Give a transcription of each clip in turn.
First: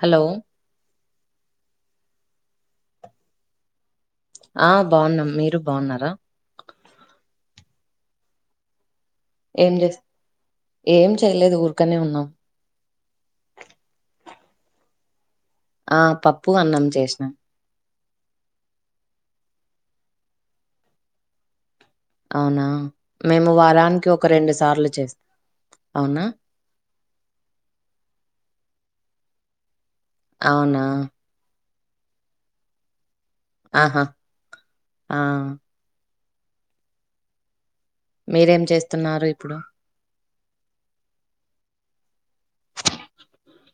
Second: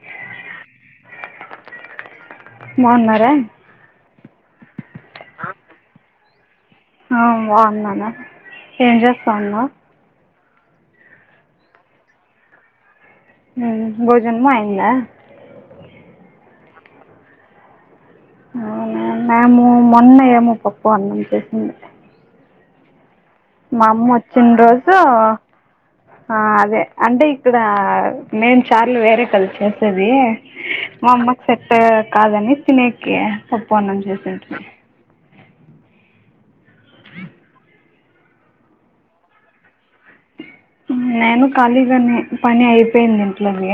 Hello మోన్నర ఆ బాగున్నాం మీరు బాగున్నారా ఆ బాన్నానా ఏం చేస్తాన్నా ఏం చేస్ ఏం చెయలేదు ఊరుకనే ఉన్నాం భోజనము అయిందా ఆ పప్పు అన్నం చేసినా అవునా మేము మొన్నయేమో పప్పు అన్నం చేసింది అవునా మేము మా అమ్మ వారానికి ఒక వచ్చిన రెండు సార్లు రోజు చేస్తాం అవునా ఆ అదే అంటే ఇక్కడ నేను చార్ వేరే కలి చేస్తది అవునా మా అమ్మకి సెట్ కాదని తినే కే పప్పు అన్నం ఆహా చేసింటిమి ఆ హ మీరేం చేస్తున్నారు ఇప్పుడు నేను కాలిగానే పని అయిపోయింది ఇంట్లోనే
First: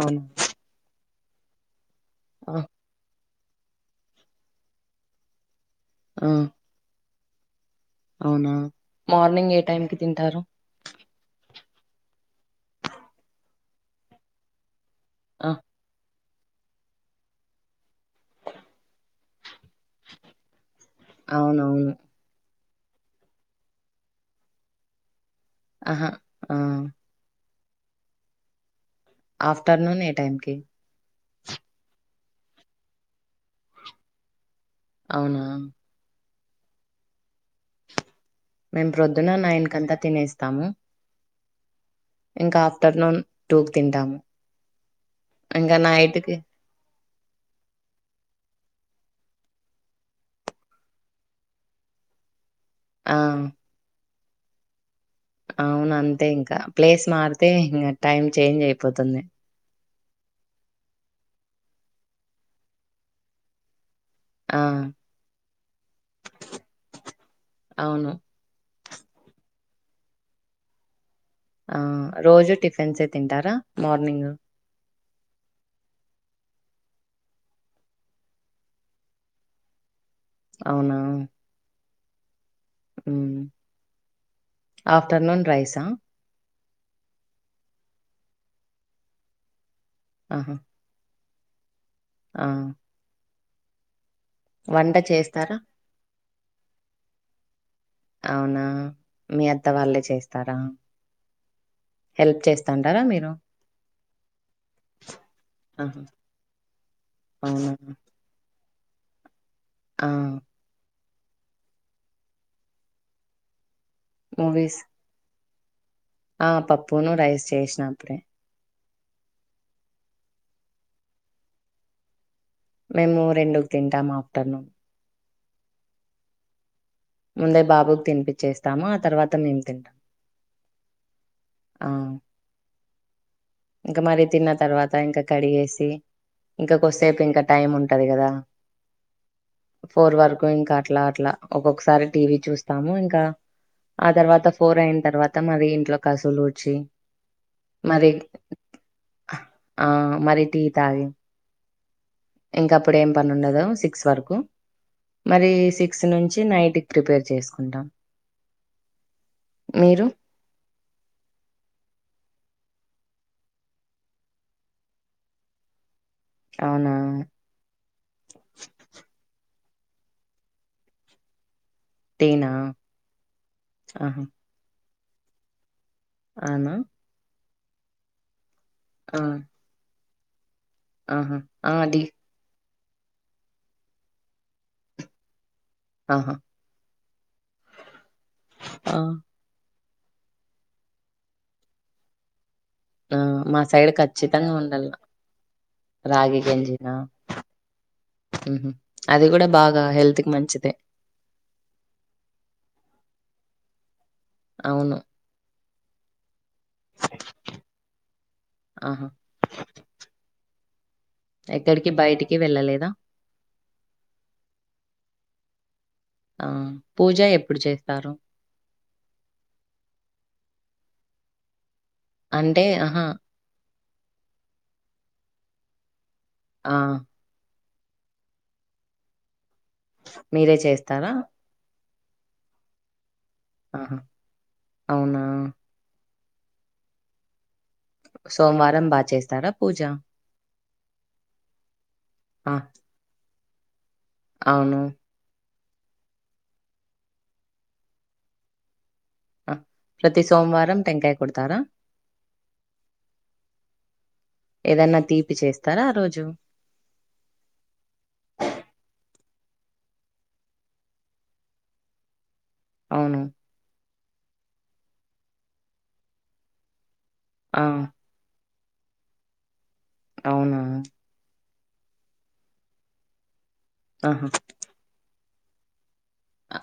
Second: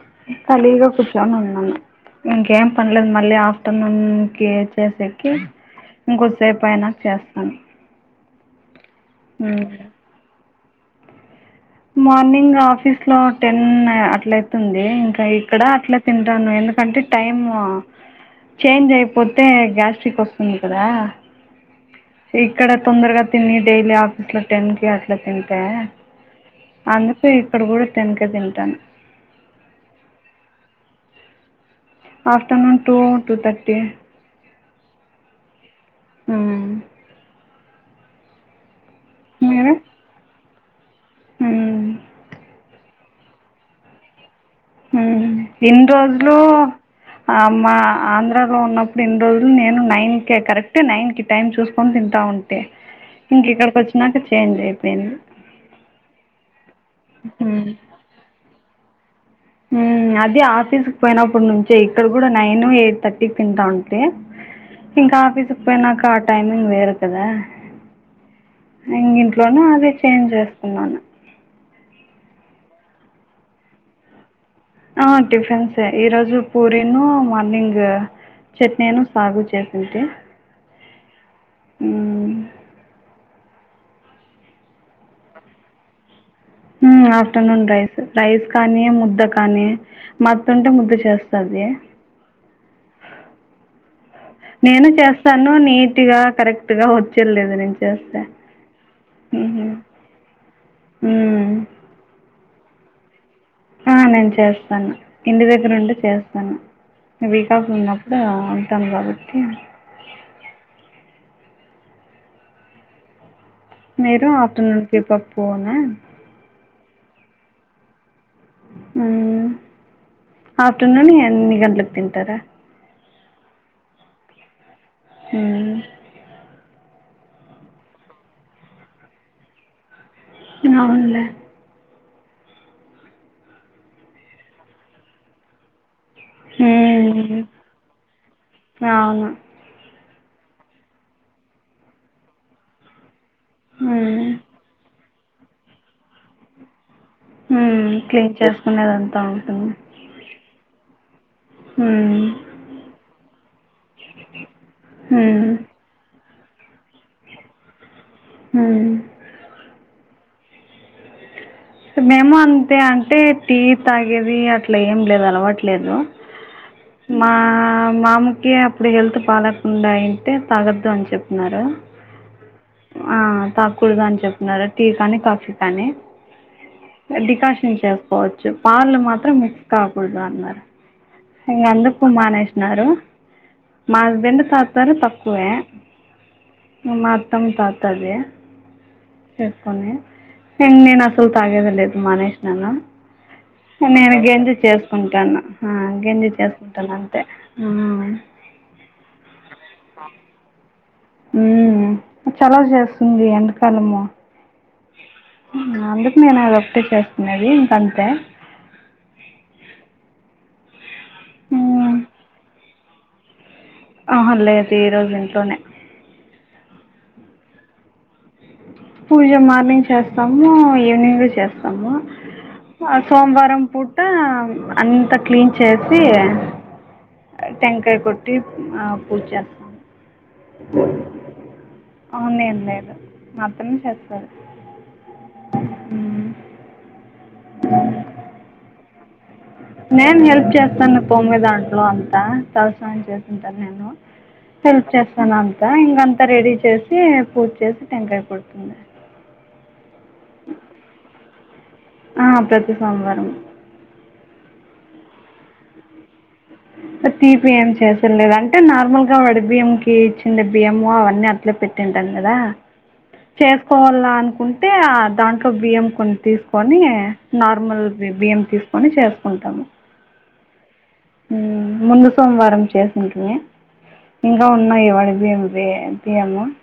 అవునా కలిగా కూర్చొని ఉన్నను ఆ ఇంకేం పనిలేదు మళ్ళీ ఆఫ్టర్నూన్ కి చేసెక్కి ఆ ఇంకోసేపైనా చేస్తాను అవునా మార్నింగ్ ఏ టైం కి తింటారు మార్నింగ్ ఆఫీస్ లో టెన్ అట్లయితుంది ఇంకా ఆ ఇక్కడ అట్ల తింటాను ఎందుకంటే టైమ్ చేంజ్ అయిపో అతే గ్యాస్ట్రిక్ వస్తుంది కదా అవునవును ఇక్కడ తొందరగా తిని డైలీ ఆఫీస్ లో టెన్ కి అట్లా తి అహా ఆ అందుకే ఇక్కడ కూడా టెన్ కె తింటాను ఆఫ్టర్నూన్ ఏ టైంకి ఆఫ్టర్నూన్ టూ టూ థర్టీ అవునా ఉమ్ మేము ప్రొద్దున మీరు నైన్కంతా తినేస్తాము ఇంక ఆఫ్టర్నూన్ టూక్ తింటాము ఉ ఇంకా ఇన్ నైట్ రోజులు కి ఆ మా ఆంధ్రలో ఉన్నప్ రెండు రోజులు నేను నైన్ కె కరెక్ట్ నైన్ కి టైమ్ చూసుకొని తింటా ఉం ఆ ఇంక ఇక్కడికి వచ్చినాక చేంజ్ అయి అవును అంతే ఇంక ప్లేస్ మారితే ఇంగ టైమ్ చేంజ్ అయిపోతుంది అది ఆఫీస్ పోయినప్పుడు నుంచి ఇక్కడ కూడా నైన్ ఎయిట్ థర్టీకి తింటాను ఎ ఆ! ఇంక ఆఫీసు పోయినాక ఆ టైమింగ్ వేరు కదా అవును. ఇంగింట్లోనే అదే చేంజ్ చేసుకున్నాను ఆ రోజు టిఫిన్సె తింటారా మార్నింగ్ ఆ టిఫిన్సె ఈ రోజు పూరిను మార్నింగ్ చట్నీను సాగు చేసింటీ అవునా ఉ ఆఫ్టర్నూన్ రైసా ఉ ఆఫ్టర్నూన్ రైస్ రైస్ కానీ ముద్ద కానీ మత్త్ ఆహా! ఉంటే ముద్ద చేస్ తదె ఆ నేను వంట చేస్తాను చేస్తారా? నీటిగా కరెక్ట్ గా వచ్చేల్లెదు నేను చేస్తే అవునా? మీ హుహు. అత్త వాళ్ళే చేస్తారా హ్మ్. హెల్ప్ చేస్తాంటారా మీరు ఆ నేను చేస్తాను ఇంటి దగ్గర ఉంటే ఆహా! చేస్తాను అవునా? వీకాఫ్ ఉన్నప్పుడు ఆ ఉంటాము కాబట్టి ఆ మీరు మూవీస్ ఆఫ్టర్నూన్ కీపప్ పోను ఆ పప్పును రైస్ చేసిన అప్పుడే ఉ ఆఫ్టర్నూన్ ఎన్ని గంటలకు తింటరా మేము రెండుకు తింటాం ఆఫ్టర్నూన్ ఉ ముందే బాబుకి తినిపిచ్చేస్తాము ఆ తర్వాత మేం తింటాం అవున్లా ఇంక మరీ తిన్న తర్వాత ఇంక కడిగేసి ఇంక కొద్దిసేపు హ్మ్. ఇంకా టైమ్ ఉంటది కదా అవును. ఫోర్ వరు ఇంకా అట్లా అట్లా ఒక్కొక్కసారి టీవి చూస్తాము ఇంకా ఆ హ్మ్. తర్వాత ఫోర్ అయిన తర్వా అత మరి ఇంట్లో కసువులు ఊడ్చి హ్మ్ మరి క్లీన్ చేసుకునేదంతా ఉంటుంది ఆ తాగి హుమ్ ఇంక అప్పుడు ఏం పని ఉండదు సిక్స్ వరకు హ్మ్. మరి సిక్స్ నుంచి నైట్ కి ప్రిపేర్ చేసుకుంటాం ఉ మీరు మేము అంతే అంటే టీ తాగేది అట్ల ఏం లేదు అలవాట్లేదు అవునా మా మాముకి అప్పుడు హెల్త్ పా ఉండాయి అంటే తాగద్దు అని చెప్పినారు టీనా ఆ తాకూడద అని చెప్పినారు టీ కానీ కాఫీ కానీ అనా డికాషన్ చేసుకోవచ్చు పాలు మాత్రం మిక్స్ కాకూడదు అన్నారు ఆహా ఇంగ ఆ డి అందుకు మానేష్ అన్నారు మా హస్బెండ్ తాతరు తక్కువే అహ మా అత్తం తాతది ఆ కొన్ని నేను అసలు తాగేదే లేదు మానేశినాను ఆ, మా సైడ్ నేను గంజి ఖచ్చితంగా ఉండాల చేసుకుంటన్న ఆ గంజి రాగి చేసుకుంటన్న గంజినా అంతే ఉహు అది కూడా బాగా హెల్త్ కి మంచిదే ఉమ్ చలవ చేస్తుంది ఎండకాలము అవును అందుకు నేను అదొటి చేస్తున్నది ఇంకంతే ఆహా ఎక్కడికి ఉమ్. బయటికి వెళ్ళలేదా? ఆహ లేదు ఈరోజు ఇంట్లోనే ఆ పూజ ఎప్పుడు చేస్తారు? పూజ మార్నింగ్ చేస్తాము ఈవనింగ్ చేస్తాము. అంటే ఆమ్మో ఆహా సోమవారం పూట అంత క్లీన్ చేసి ఆ టెంకాయ కొట్టి ఆ పూజ మీరే చేస్తారా? అవునుం ఏం లేదు ఆతను ఆహా చేత్తారు. అవునా మ్ అ సోమవారం బా చేస్తారా? పూజ నేను హెల్ప్ చేస్తాను పో మీ దాంట్లో అంతా ఆ తలసని చేసింటాను నేను అవును హెల్ప్ చేస్తాను అంతా ఇంకంతా రెడీ చేసి పూజ చేసి టెంకాయ కొడుతుంది. ఆ ప్రతి సోమవారం టెంకాయ కొడతారా? ఆ ప్రతి సోమవారం ఏదన్నా తీపి చేస్తారా ఆ రోజు? తీపి బియం కి ఇచ్చింది బియ్యం అవన్నీ అట్లా పెట్టింటాను కదా అవును చేసుకోవాల అనుకుంటే దాంట్లో బియ్యం కొన్ని తీసుకొని ఆ నార్మల్ బియ్యం తీసు కొని చేసుకుంటాము. అవున మ్ ముందు సోమవారం చేసింటిమి. ఆహా ఇంకా ఉన్నాయి వడి బియ్యంవి ఇయము అ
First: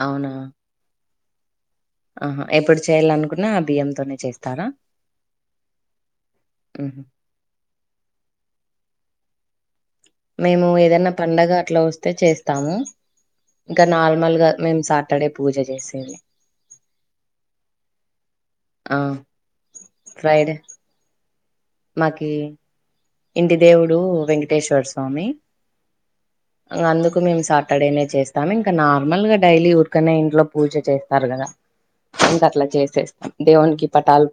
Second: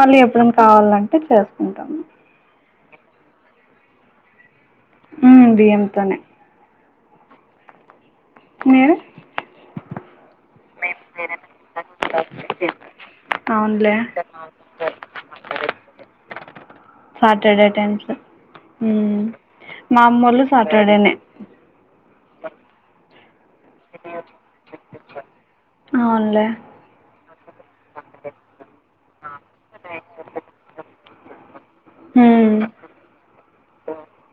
మళ్ళీ అవునా ఎప్పుడు కావాలంటే చేసుకుంటాం. ఆహా ఎప్పుడు చేయ్యాలనుకున్నా ఆ బియ్యంతోనే చేస్తారా? మ్ బియ్యం తోనే అ మీరు? మేము ఏదైనా పండగ అట్లా వస్తే చేస్తాము ఇంకా అవునులే నార్మల్గా మేము సాటర్డే పూజ చేసేది సాటర్డే టైమ్స్మ్ ఆ మా అమ్మళ్ళ ఫ్రైడే సాటర్డేనే మాకి ఇంటి దేవుడు వెంకటేశ్వర స్వామి అవునులే అందుకు మేము సాటర్డేనే చేస్తాము ఇంకా నార్మల్ గా డైలీ ఊరికనే ఇంట్లో పూజ చేస్తారు కదా ఇంకా మ్మ్. అట్లా చేసేస్తాం దేవునికి పటాలు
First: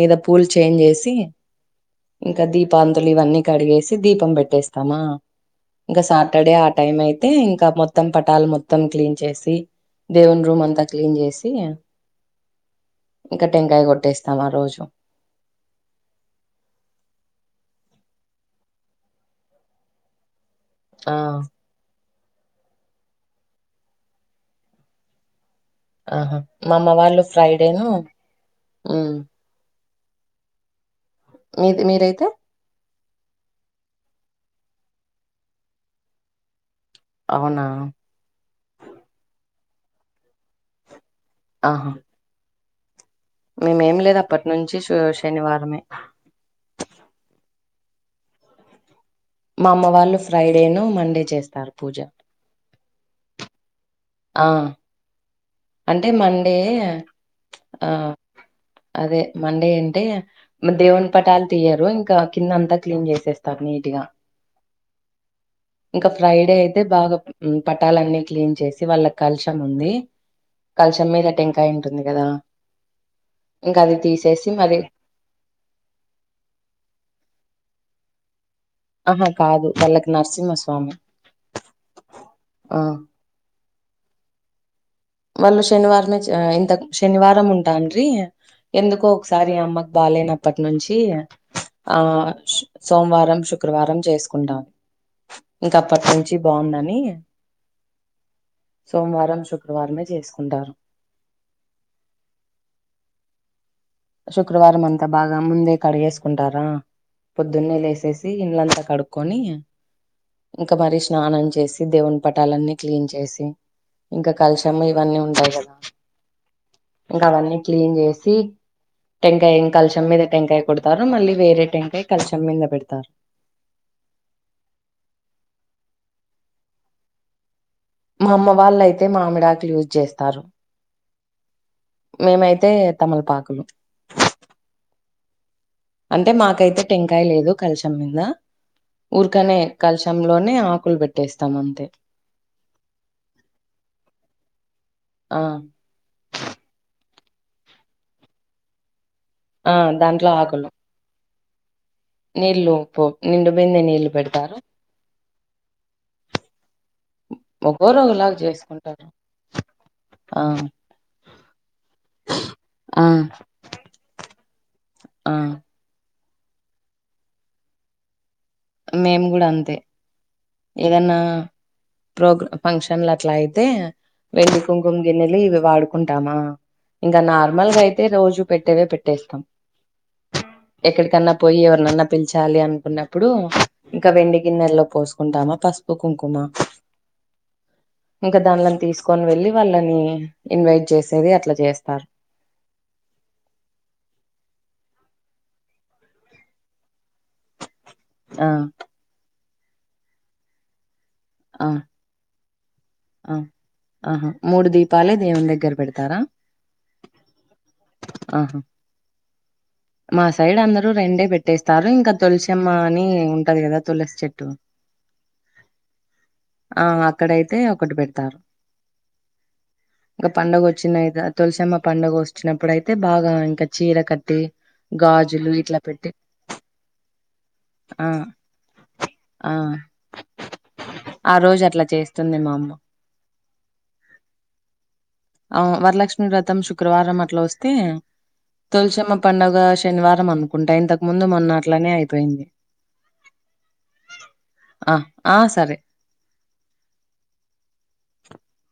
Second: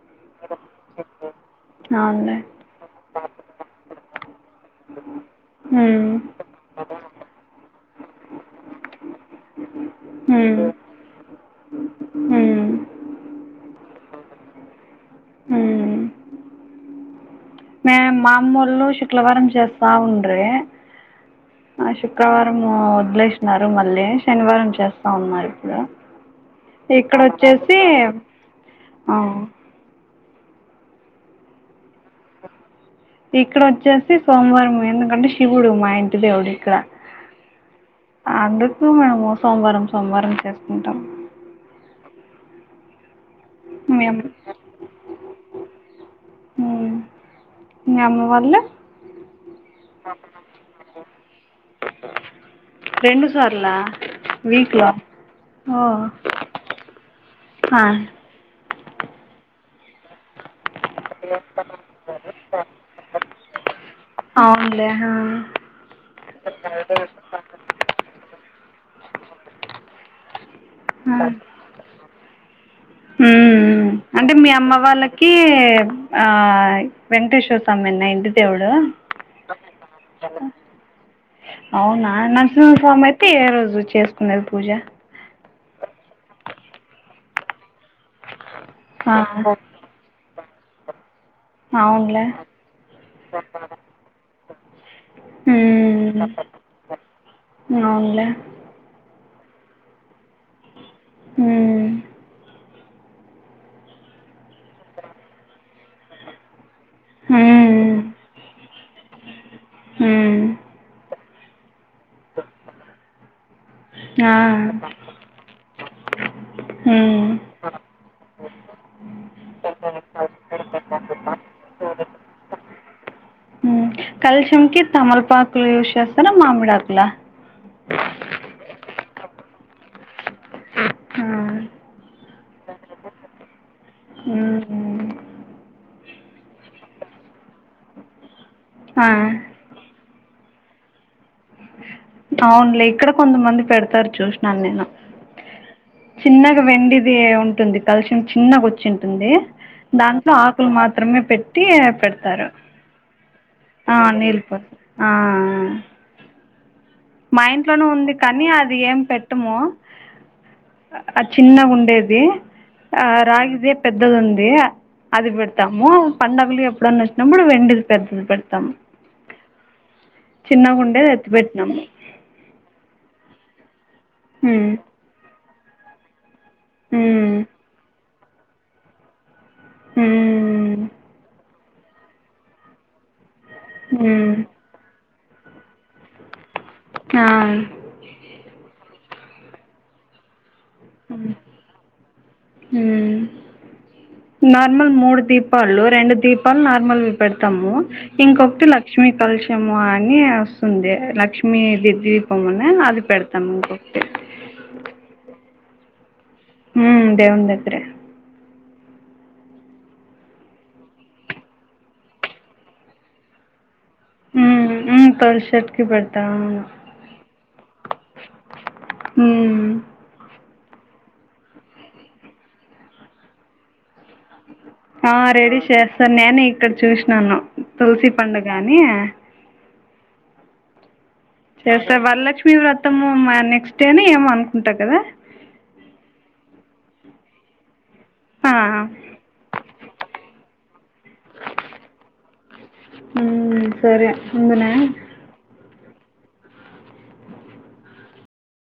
మీద పూలు చేంజ్ చేసి అవునులేే నీవన్ని కడిగేసి దీపం పెట్టేస్తామా ఇంక మ్మ్. ఇంటర్డే టైం అయితే ఇంకా మొత్తం పటాలు మొత్తం క్లీన్ చేసి దేవున్ రూమ్ మ్మ్. అంతా క్లీన్ చేసి మ్మ్. ఇంకా టెంకాయ కొట్టేస్తాం ఆ రోజు ఆ మే మామూళ్ళ శుక్లవారం చేస్తా ఉండ్రి ఆ ఆ శుక్రవారం వదిలేసినారు మళ్ళీ శనివారం చేస్తా ఉన్నారు. ఆహా! మా అమ్మ ఇక్కడ వాళ్ళు వచ్చేసి ఫ్రైడేను ఆ హ్మ్. మీది మీరైతే? ఇక్కడోచ్చేసి సోమవారం ఎందుకంటే శివుడు మా ఇంటి దేవుడు ఇక్కడ అవునా! అందుకు మేము సోమవారం సోమవారం చేసుకుంటాం ఆహా నేనేం మీ లేదు అమ్మ అప్పటి నించి శు శనివారమే ఉమ్. మీ అమ్మ వాళ్లు మా అమ్మ వాళ్ళు ఫ్రైడేనో మండే చేస్తారు పూజ రెండు సార్లా ఆ! వీక్ లో అంటే మండే ఆ అదే మండే యంటే దేవుని పటాలు తీయ్యరు ఇంకా కింద అంతా క్లీన్ చేసేస్తారు నీట్గా అవునులే ఆ, ఇంకా ఫ్రైడే అయితే బాగా పటాలన్నీ క్లీన్ చేస్ సి వాళ్ళక్ కల్షం ఉంది కల్షం ఆ. మీద టెంకాయ్ ఉంటుంది కదా [inaudible] ఇంక ఉమ్ అది అంటే మీ తీసేసి అమ్మ మరి వాళ్ళకి ఆ వెంకటేశ్వ సమ్మెన్న ఇండు ఆహా కాదు వాళ్ళకి నర్సింహస్వామి అవునా నరసింహస్వామి అయితే ఏ రోజు చేసుకునేది పూజ వాళ్ళు శనివారం నించ్ అ ఇంతక్ శనివారం ఉ టాండ్రి ఎందుకో ఒకసారి అమ్మకు బాలేనప్పటి నుంచి ఆ సోంవారం శుక్రవారం చేసుకుంటాం ఇంకా ఉమ్. అప్పటి నుంచి బాగుందని అవునులే సొంవారం శు క్రవారమే చేసుకుంటారు ఉమ్ శుక్రవారం అంతా బాగా ముందే కడిగేసుకుంటారా పొద్దున్నే హ్మ్ లేసేసి ఇల్లంతా కడుక్కొని హ్మ్ ఇంకా మరి స్నానం చేసి దేవుని పటాలన్నీ క్లీన్ చేసి ఇంకా ఆ కాలశమ్మ ఇవన్నీ ఉంటాయి గదా హ్మ్ ఇంకా అవన్నీ క్లీన్ చేసి టెంకాయ్ ఇంకల్శం మీద టెంకాయ్ కొడతారు మళ్ళీ వేరే టె కాయ్ కల్షం మీంద పెడ్తారు కల్షంకి తమలపాకులు యూజ్ చేస్తారా మామిడాకులా మా అమ్మ వాళ్ళయితే మామిడాకులు యూజ్ చేస్తారు ఉమ్ మేమైతే తమలపాకులు ఉమ్ అంటే మాకైతే టెంకయ్ లేదు కల్షం మీంద ఆ ఊర్కనే కల్ష్ లోనే ఆకులు పెట్టేస్తాం అంతే అవునులే ఇక్కడ కొంతమంది పెడతారు చూసినాన్ నేను ఆ చిన్నగా వెండి ది ఉంటుంది కల్షం చిన్నగోచింటుంది దాంట్లో ఆకులు మాత్రమే పెట్టి పెడ్తారు నీళ్లు పో నిండు బిందె ఆ నీళ్లు నీలిపో పెడతారు ఆ ఆ మా ఇంట్లోను ఒక్కోరు ఉంది ఒకలాగ కానీ అది ఏం చేసుకుంటారు పెట్టము ఆ ఆ చిన్నగుండేది ఆ రాగిదే పెద్దదుంది అది ఆ పెడతాము పండగలు ఎప్పుడన్న వచ్చినప్పుడు వెండిది పెడ్తద్ పెడ్ తం మేము కూడా అంతే చిన్నగుండే ఎత్తి పెట్టినమ్ ప్రోగ్రా ఫంక్షన్లట్లా అయితే వెండి ఉమ్, కుంకుమ్ గిన్నెలు ఇవి వాడుకుంటామా ఇంకా ఉమ్, నార్మల్గా అయితే రోజు పెట్టేవే పెట్టేస్తాం ఉమ్, ఎక్కడికన్నా పోయి ఎవరినన్నా పిలిచాలి అనుకున్నప్పుడు ఇంక ఉమ్, వెండి గిన్నెల్లో పోసుకుంటామా పసుపు కుంకుమ ఆ, ఇంక దాన్లని తీసుకొని వెళ్లి వాళ్ళని ఇన్వైట్ చేసేది అట్ల చేస్తారు ఉమ్. నార్మల్ మూడు దీపాలు రెండు దీపాలు నార్మల్ పెడతాము ఆ ఇంకొకటి లక్ష్మీ కలుష ముఅని వస్తుంది లక్ష్మి ఆ ది దీపమునే అది ఆ పెడతాము ఆహా మూడు దీపాలే దేవుని దగ్గర పెడతారా ఉమ్ దేవున్ దగ్గరే ఆహా మా సైడ్ అందరూ రెండే పెట్టేస్తారు ఇంక తులసిమ్మ అని ఉంటది కదా తులసి ఉ చెట్టు ఊ తొలి చెటుకి పెడు ఆ అక్కడయితే ఒకటి పెడతారు హ్మ్. పండుగ వచ్చినయి తులసమ్మ పండుగ వచ్చినప్పుడు అయితే బాగ ఇంక చీర కట్టి ఆ గాజులు రెడీ ఇట్లా పెట్టి చేస్తాను నేనే ఇక్కడ చూసినాను ఆ తులసి పండుగాని అ చేస్తే వరలక్ష్మి వ్రతము నెక్స్ట్ డే ఏమో అనుకుంటా కదా ఆ వరలక్ష్మి వ్రతం శుక్రవారం అట్ల వస్తే ఆ! తులసమ్మ పండుగ శనివారం అనుకుంట ఇంతకు ముందు మొన్న అట్లనే అయిపోయింది ఉమ్ సరే ఉందునా అ సరే